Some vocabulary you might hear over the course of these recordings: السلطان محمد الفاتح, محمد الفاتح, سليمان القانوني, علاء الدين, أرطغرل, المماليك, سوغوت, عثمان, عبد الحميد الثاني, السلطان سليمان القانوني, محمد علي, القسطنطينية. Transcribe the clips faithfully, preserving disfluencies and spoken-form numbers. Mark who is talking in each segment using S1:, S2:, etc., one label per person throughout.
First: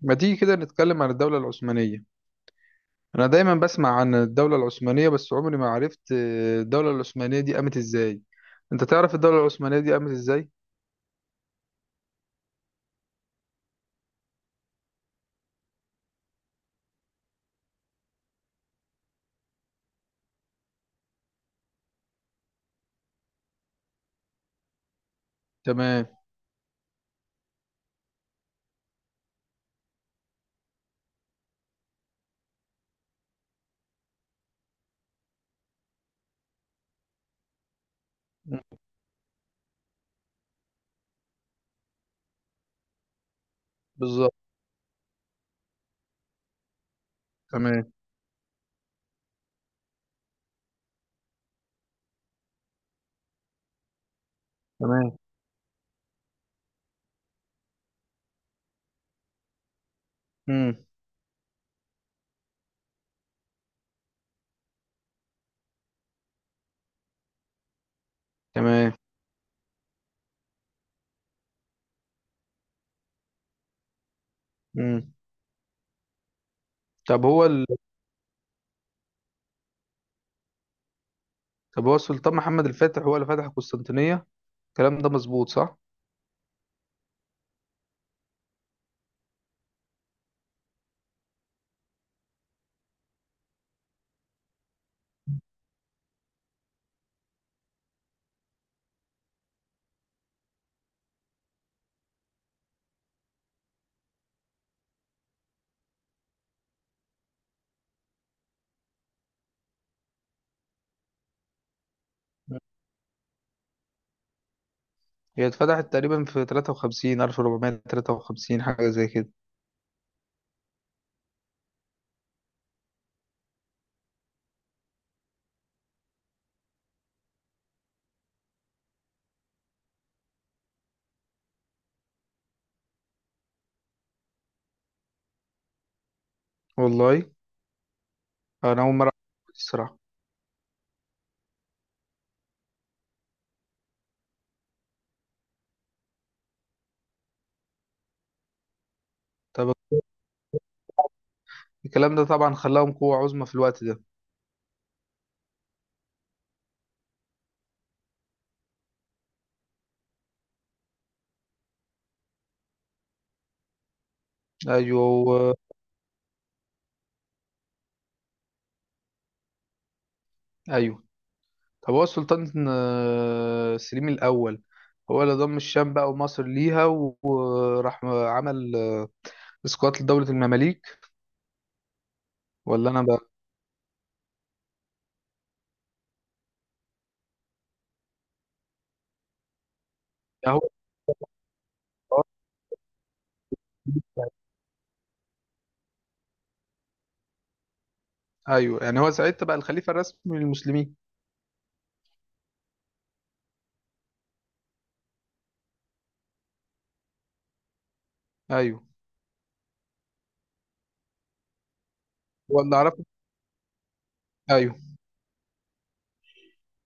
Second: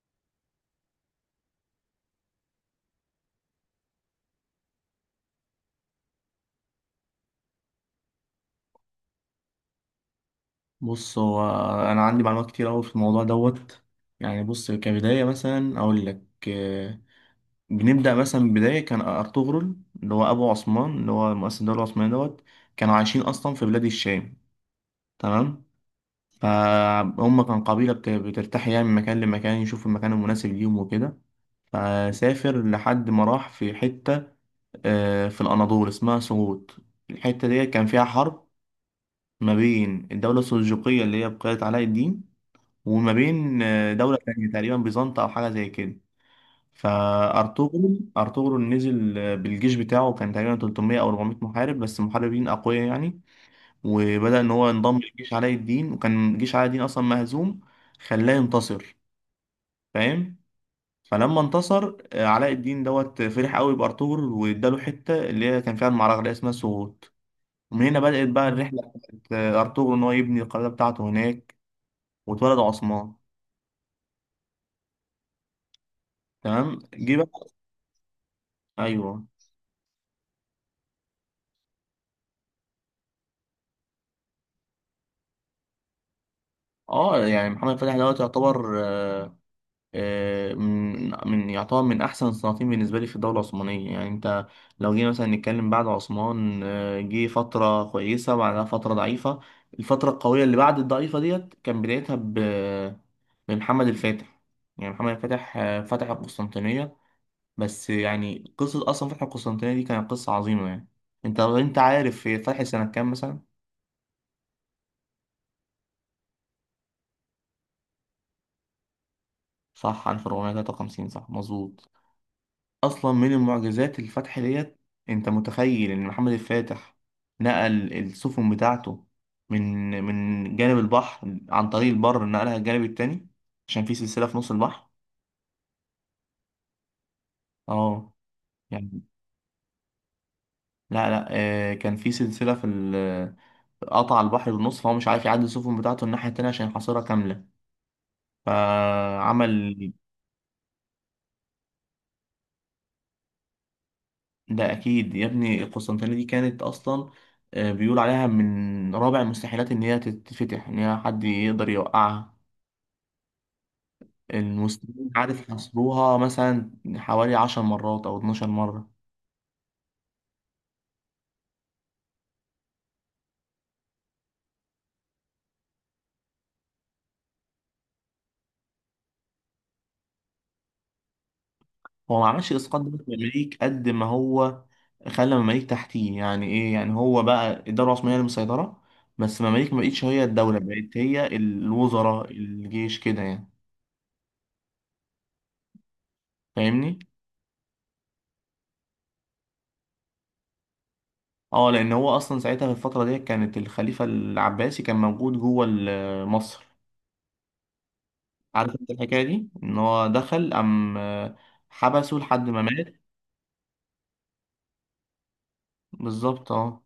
S1: ما تيجي كده نتكلم عن الدولة العثمانية. أنا دايما بسمع عن الدولة العثمانية، بس عمري ما عرفت آه، الدولة العثمانية دي قامت إزاي. أنت تعرف الدولة العثمانية دي قامت إزاي؟
S2: بص هو انا عندي معلومات كتير قوي في الموضوع دوت. يعني بص، كبدايه مثلا اقول لك. آه، بنبدا مثلا بدايه كان ارطغرل، اللي هو ابو عثمان، اللي هو مؤسس الدوله العثمانيه دوت. كانوا عايشين اصلا في بلاد الشام. تمام
S1: تمام.
S2: فهم كان قبيله بت- بترتاح يعني من مكان لمكان، يشوف المكان المناسب ليهم وكده. فسافر لحد ما راح في حته، آه، في الاناضول اسمها سوغوت. الحته ديت كان فيها حرب
S1: مم.
S2: ما بين الدوله السلجوقيه اللي هي بقيت علاء الدين، وما بين آه، دولة
S1: بالظبط.
S2: تانية تقريبا بيزنطة أو حاجة زي كده.
S1: تمام،
S2: فأرطغرل أرطغرل نزل آه، بالجيش بتاعه، كان تقريبا تلتمية أو اربعمية محارب بس محاربين أقوياء يعني. وبدأ إن هو ينضم
S1: تمام.
S2: لجيش علاء الدين، وكان جيش علاء الدين أصلا مهزوم، خلاه ينتصر. فاهم؟
S1: مم.
S2: فلما انتصر آه، علاء الدين دوت، فرح قوي بأرطغرل واداله حتة اللي هي كان فيها المعركة اللي هي اسمها سوغوت. ومن هنا بدأت بقى الرحلة
S1: تمام.
S2: بتاعت آه، أرطغرل إن هو يبني القلعة بتاعته هناك. واتولد عثمان.
S1: مم.
S2: تمام، جه
S1: طب
S2: بقى.
S1: هو ال...
S2: ايوه.
S1: طب هو السلطان محمد الفاتح هو اللي فتح القسطنطينية، الكلام ده مظبوط صح؟
S2: اه، يعني محمد فتحي دوت يعتبر آه، آه، من من يعتبر من احسن الصناعين بالنسبه لي في الدوله العثمانيه. يعني انت لو جينا مثلا نتكلم بعد عثمان، آه، جه فتره كويسه وبعدها فتره ضعيفه. الفتره القويه اللي بعد الضعيفه ديت كان بدايتها ب- بمحمد الفاتح. يعني محمد الفاتح آه، فتح القسطنطينيه. بس يعني قصه اصلا فتح القسطنطينيه دي كانت قصه عظيمه يعني. انت انت عارف هي
S1: مم.
S2: فتحت سنه كام مثلا؟
S1: هي اتفتحت تقريبا في تلاتة وخمسين ألف وأربعمية وتلاتة وخمسين حاجة زي كده.
S2: صح، ألف واربعمية تلاتة وخمسين، صح مظبوط. اصلا من المعجزات الفتح ديت. انت متخيل ان محمد الفاتح نقل السفن بتاعته من من جانب البحر عن طريق البر، نقلها الجانب التاني، عشان في سلسلة في نص البحر.
S1: والله،
S2: اه
S1: أنا أول
S2: يعني.
S1: مرة أعرف الصراحة.
S2: لا لا آه كان في سلسلة في ال- قطع البحر بالنص، فهو مش عارف يعدي السفن بتاعته الناحية التانية عشان يحاصرها كاملة.
S1: طب
S2: فعمل.
S1: الكلام ده طبعا خلاهم قوة عظمى في الوقت ده.
S2: ده أكيد يا ابني، القسطنطينية دي كانت أصلا آه، بيقول عليها من رابع المستحيلات إن هي تتفتح، إن هي حد يقدر يوقعها. المسلمين عارف
S1: أيوه،
S2: حاصروها مثلا حوالي عشر مرات أو اتناشر مرة.
S1: ايوه. طب هو السلطان آه، سليم الاول هو اللي ضم الشام بقى ومصر ليها و- وراح عمل اسقاط لدولة المماليك.
S2: هو ما عملش إسقاط
S1: ولا انا
S2: دولة
S1: بقى.
S2: المماليك قد ما هو خلى المماليك تحتيه. يعني إيه؟ يعني هو بقى الدولة العثمانية اللي مسيطرة، بس المماليك ما بقتش هي الدولة،
S1: هو.
S2: بقت هي الوزراء، الجيش كده يعني. فاهمني؟
S1: ايوه، يعني هو ساعتها بقى الخليفة الرسمي للمسلمين.
S2: اه، لأن هو أصلا ساعتها في الفترة دي كانت الخليفة العباسي كان موجود جوه ال- مصر. عارف
S1: ايوه.
S2: انت الحكاية دي؟ إن هو دخل أم حبسه لحد
S1: هو
S2: ما
S1: اللي
S2: مات.
S1: اعرفه. ايوه.
S2: بالظبط اه،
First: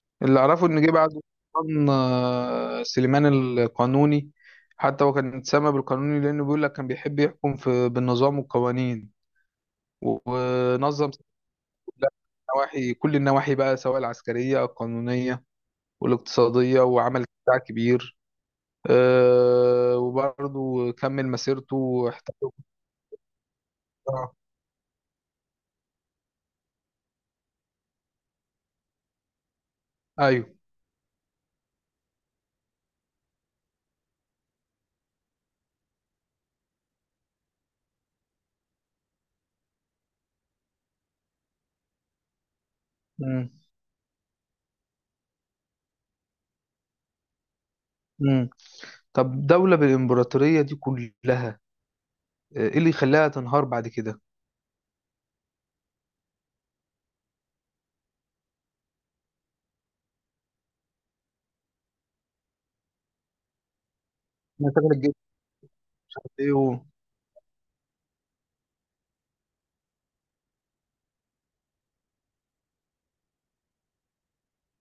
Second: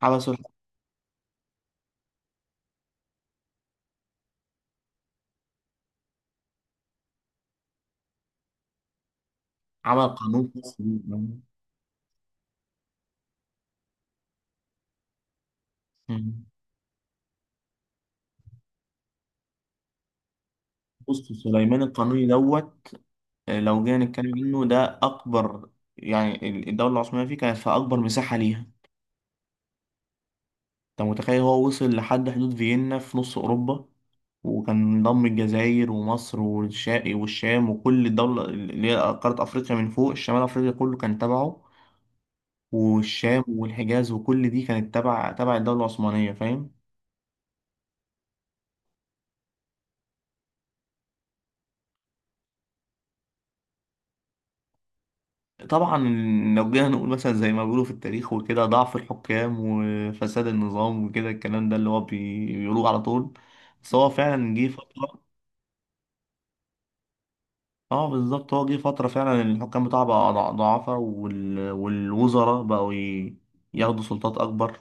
S2: حبسه.
S1: اللي اعرفه ان جه بعد السلطان آه، سليمان القانوني. حتى هو كان اتسمى بالقانوني لانه بيقول لك كان بيحب يحكم في بالنظام والقوانين.
S2: عمل
S1: و-
S2: قانون خاص
S1: ونظم
S2: بيه.
S1: نواحي كل النواحي بقى، سواء العسكرية القانونية
S2: مم.
S1: والاقتصادية، وعمل بتاع كبير. آه، وبرضه كمل
S2: بص سليمان
S1: مسيرته
S2: القانوني
S1: احتل-
S2: دوت، آه، لو جينا نتكلم
S1: آه،
S2: عنه ده أكبر. يعني ال- الدولة العثمانية فيه كانت في أكبر مساحة ليها.
S1: ايوه.
S2: أنت متخيل هو وصل لحد حدود فيينا في نص أوروبا؟ وكان ضم الجزائر ومصر والشام والشام وكل الدولة اللي هي قارة أفريقيا، من فوق شمال أفريقيا كله كان تبعه. والشام
S1: مم.
S2: والحجاز وكل دي كانت تبع تبع الدولة العثمانية، فاهم؟
S1: مم. طب دولة بالإمبراطورية دي كلها، آه، ايه اللي يخليها تنهار بعد كده؟
S2: طبعا لو جينا نقول مثلا زي ما بيقولوا في التاريخ وكده، ضعف الحكام وفساد النظام وكده، الكلام ده اللي هو بي- بيقولوه على طول. بس هو فعلا جه
S1: ما تعمل الجيش،
S2: فترة.
S1: عارف ايه و...
S2: اه بالظبط، هو جه فترة فعلا الحكام بتاعه بقى ضع- ضعفاء وال... والوزراء بقوا ي... ياخدوا سلطات أكبر.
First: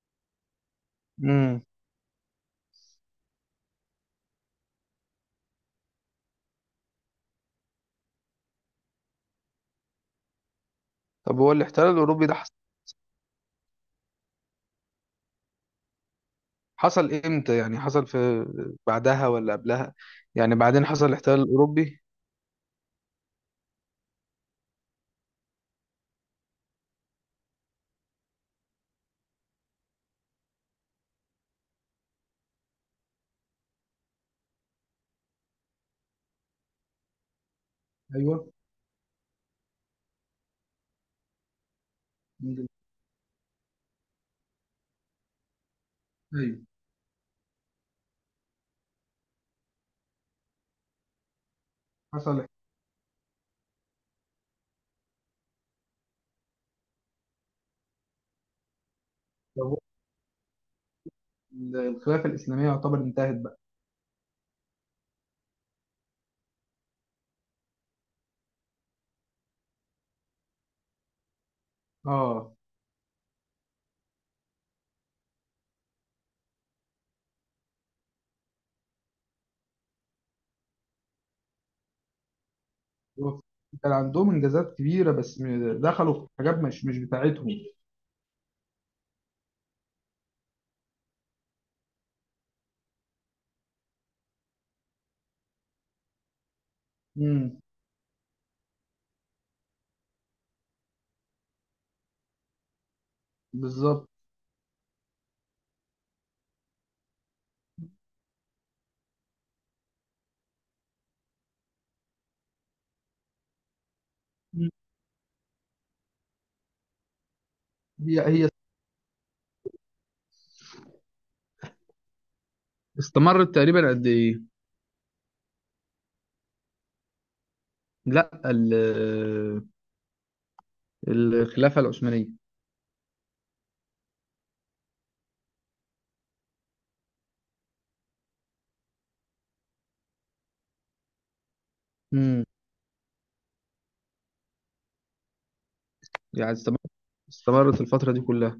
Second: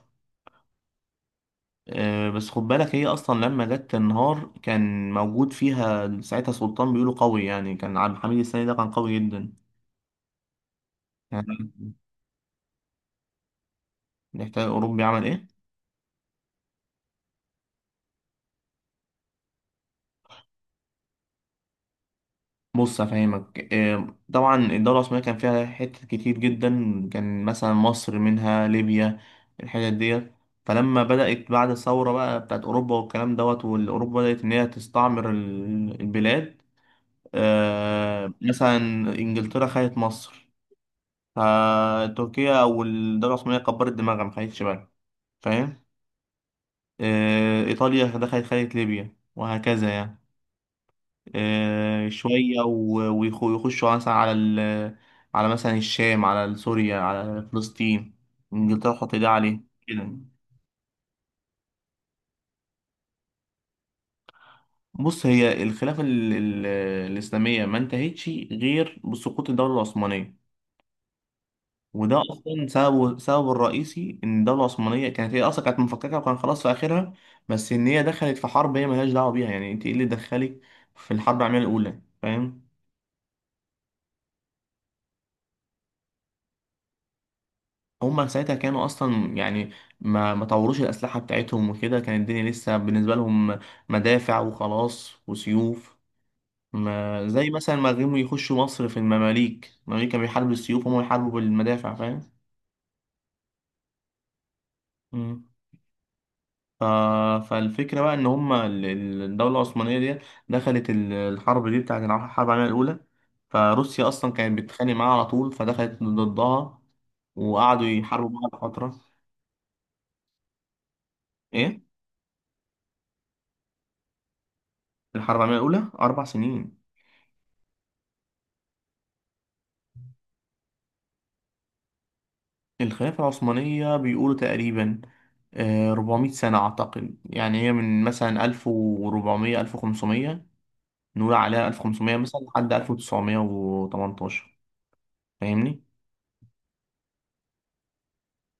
S1: مم.
S2: آه بس خد بالك، هي أصلا لما جت تنهار كان موجود فيها ساعتها سلطان بيقولوا قوي يعني، كان عبد الحميد السيد ده كان قوي جدا
S1: طب
S2: يعني.
S1: هو الاحتلال الأوروبي ده حصل
S2: نحتاج أوروبي عمل إيه؟
S1: حصل امتى، يعني حصل في بعدها ولا قبلها، يعني بعدين حصل الاحتلال الأوروبي؟
S2: بص افهمك، آه، طبعا الدوله العثمانيه كان فيها حتت كتير جدا. كان مثلا مصر منها، ليبيا، الحتت ديت. فلما بدات بعد الثوره بقى بتاعت اوروبا والكلام دوت، والاوروبا بدات ان هي تستعمر ال- البلاد. آه،
S1: ايوه.
S2: مثلا انجلترا خدت مصر، فتركيا او الدوله العثمانيه كبرت دماغها ما خدتش بالها، فاهم؟
S1: ايوه.
S2: آه، ايطاليا دخلت خدت ليبيا، وهكذا يعني. آه،
S1: حصل
S2: شوية و- ويخ- ويخشوا مثلا على ال، على مثلا الشام، على سوريا، على فلسطين، انجلترا تحط ايدها عليه
S1: احتلال-
S2: كده.
S1: الخلافة الإسلامية يعتبر انتهت بقى.
S2: بص هي الخلافة ال- ال- الإسلامية ما انتهتش غير بسقوط الدولة العثمانية. وده
S1: اه.
S2: أصلا سببه، سببه الرئيسي إن الدولة العثمانية كانت هي أصلا كانت مفككة، وكان خلاص في آخرها. بس إن هي دخلت في حرب هي ملهاش دعوة بيها. يعني أنت إيه اللي دخلك في الحرب العالمية الأولى؟ فاهم؟
S1: كان عندهم انجازات كبيره، بس م- دخلوا في حاجات مش مش بتاعتهم.
S2: هما ساعتها كانوا اصلا يعني ما ما طوروش الاسلحه بتاعتهم وكده، كانت الدنيا لسه بالنسبه لهم مدافع وخلاص وسيوف. ما زي
S1: امم.
S2: مثلا ما غيموا يخشوا مصر في المماليك، المماليك كانوا بيحاربوا بالسيوف وهم بيحاربوا بالمدافع، فاهم؟
S1: بالظبط.
S2: مم. ف... فالفكره بقى ان هما ال- ال- الدوله العثمانيه دي دخلت ال- الحرب دي بتاعت الع- الحرب العالميه الاولى. فروسيا اصلا كانت
S1: مم.
S2: بتتخانق معاها على طول، فدخلت ضدها، وقعدوا
S1: هي
S2: يحاربوا
S1: هي
S2: بعض فتره. ايه؟
S1: استمرت تقريبا قد ايه؟
S2: الحرب العالميه الاولى اربع سنين.
S1: لا ال- الخلافه العثمانيه.
S2: الخلافة العثمانية بيقولوا تقريبا آه، 400 سنة أعتقد، يعني هي من مثلا ألف واربعمية، ألف وخمسمية، نقول عليها ألف وخمسمية مثلا
S1: امم.
S2: لحد ألف وتسعمائة وثمانية عشر، فاهمني؟
S1: يعني استمرت استمرت الفتره دي كلها.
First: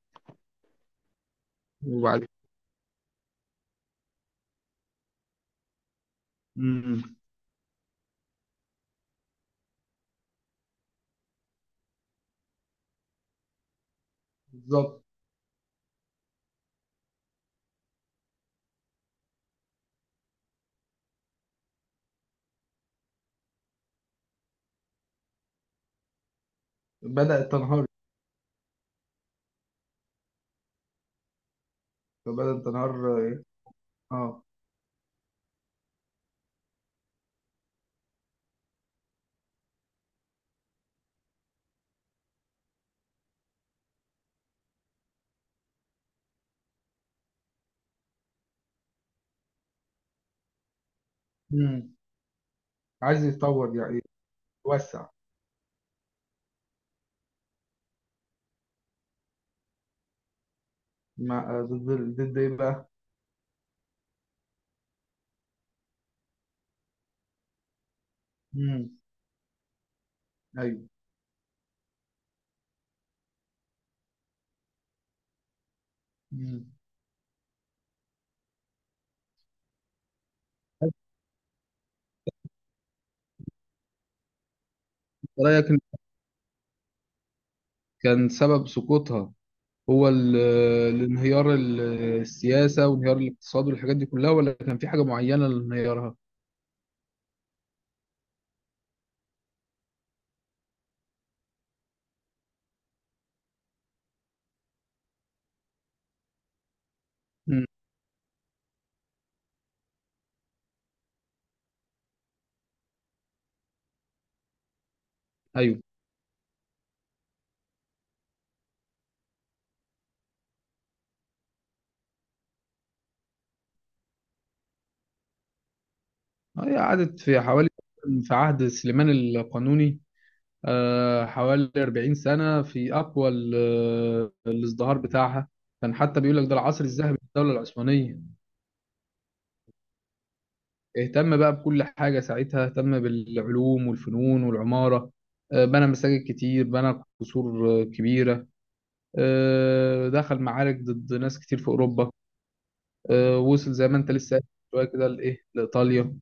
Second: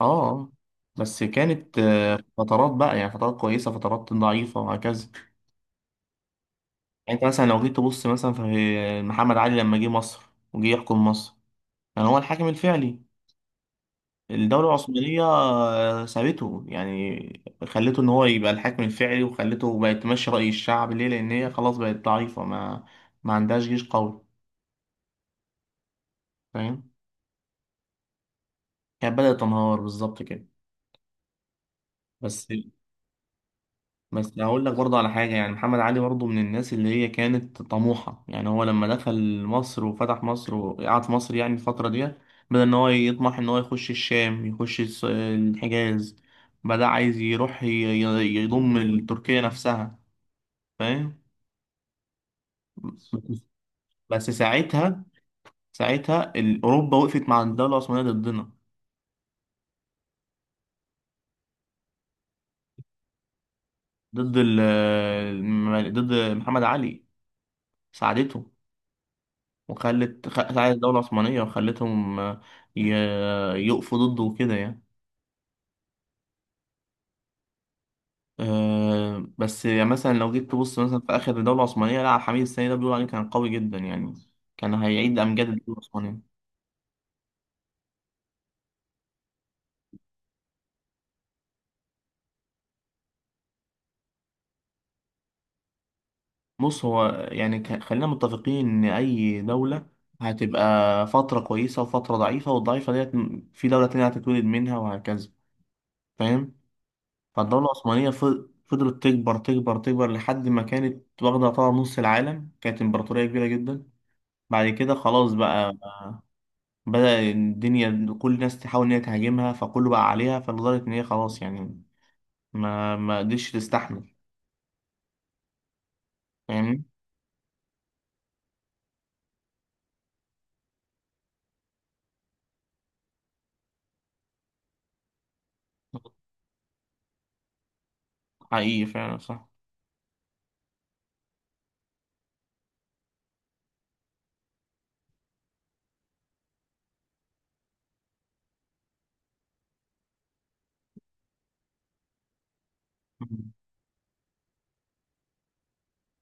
S2: آه. آه. بس كانت آه،
S1: وبعد.
S2: فترات بقى، يعني فترات كويسة فترات ضعيفة وهكذا.
S1: امم.
S2: يعني أنت مثلا لو جيت تبص مثلا في محمد علي لما جه مصر وجه يحكم مصر، يعني هو الحاكم الفعلي. الدولة
S1: بالظبط.
S2: العثمانية آه، سابته، يعني خلته إن هو يبقى الحاكم الفعلي، وخلته بقت تمشي رأي الشعب، ليه؟ لأن هي خلاص بقت ضعيفة، ما ما عندهاش جيش قوي، فاهم؟
S1: بدات تنهار.
S2: كانت بدأت تنهار بالظبط كده. بس
S1: بدات تنهار.
S2: بس
S1: اه.
S2: هقول لك برضه على حاجة، يعني محمد علي برضه من الناس اللي هي كانت طموحة. يعني هو لما دخل مصر وفتح مصر وقعد في مصر، يعني الفترة دي بدأ إن هو يطمح إن هو يخش الشام، يخش الس- الحجاز، بدأ عايز يروح ي- ي- يضم تركيا نفسها، فاهم؟
S1: امم. عايز يتطور يعني
S2: بس ساعتها
S1: يتوسع.
S2: ساعتها ال- اوروبا وقفت مع الدوله العثمانيه ضدنا،
S1: مع ضد ضد ايه بقى؟
S2: ضد ال الم- ضد محمد علي. ساعدته،
S1: امم.
S2: وخلت خ- ساعدت
S1: ايوه.
S2: الدوله العثمانيه وخلتهم، آه، ي- يقفوا ضده وكده يعني.
S1: امم.
S2: آه، بس يعني مثلا لو جيت تبص مثلا في اخر الدوله العثمانيه، لا عبد الحميد الثاني ده بيقول عليه كان قوي جدا يعني، كان هيعيد امجاد
S1: رايك
S2: الدوله
S1: إن
S2: العثمانيه.
S1: كان سبب سقوطها هو ال- الانهيار ال- السياسة وانهيار الاقتصاد والحاجات دي كلها، ولا كان في حاجة معينة لانهيارها؟
S2: بص هو يعني ك- خلينا متفقين ان اي دولة هتبقى فترة كويسة وفترة ضعيفة، والضعيفة ديت م- في دولة تانية هتتولد منها، وهكذا، فاهم؟
S1: مم.
S2: فالدولة العثمانية ف- فضلت تكبر تكبر تكبر لحد ما كانت واخدة يعتبر نص العالم، كانت امبراطورية كبيرة جدا. بعد كده خلاص بقى
S1: أيوه.
S2: بدأ الدنيا كل الناس تحاول ان هي تهاجمها، فكله بقى عليها، فلدرجة ان هي خلاص يعني ما ما قدرتش تستحمل،
S1: هي
S2: فاهمني؟
S1: قعدت في حوالي، في عهد سليمان القانوني آه، حوالي أربعين سنة في أقوى ال- الازدهار بتاعها. كان حتى بيقول لك ده العصر الذهبي للدولة العثمانية.
S2: حقيقي فعلا صح.
S1: اهتم بقى بكل حاجة ساعتها، اهتم بالعلوم والفنون والعمارة. آه، بنى مساجد كتير، بنى قصور آه، كبيرة. آه، دخل معارك ضد ناس كتير في أوروبا. آه،
S2: مم.
S1: وصل زي ما انت لسه قايل شويه كده لايه لايطاليا.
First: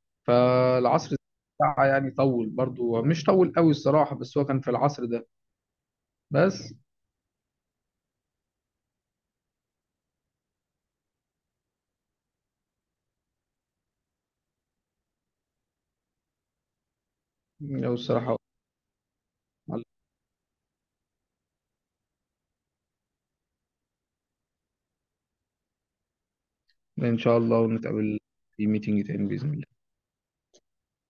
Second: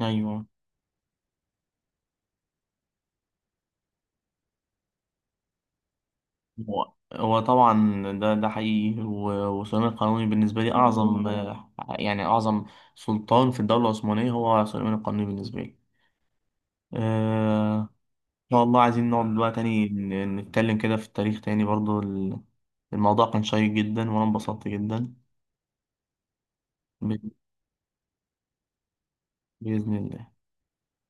S2: ايوه،
S1: فالعصر بتاعها يعني طول برضو، مش طول قوي الصراحه، بس هو كان في العصر ده بس.
S2: هو هو طبعا ده ده حقيقي. و- وسليمان القانوني بالنسبة لي أعظم، آه، يعني أعظم سلطان في الدولة العثمانية هو سليمان القانوني بالنسبة لي. آه،
S1: لو
S2: إن
S1: الصراحه،
S2: شاء الله عايزين نقعد بقى تاني ن- نتكلم كده في التاريخ تاني برضو. ال- الموضوع كان شيق جدا وأنا انبسطت جدا.
S1: ان
S2: ب-
S1: شاء الله ونتقابل في ميتنج تاني باذن الله.
S2: بإذن الله.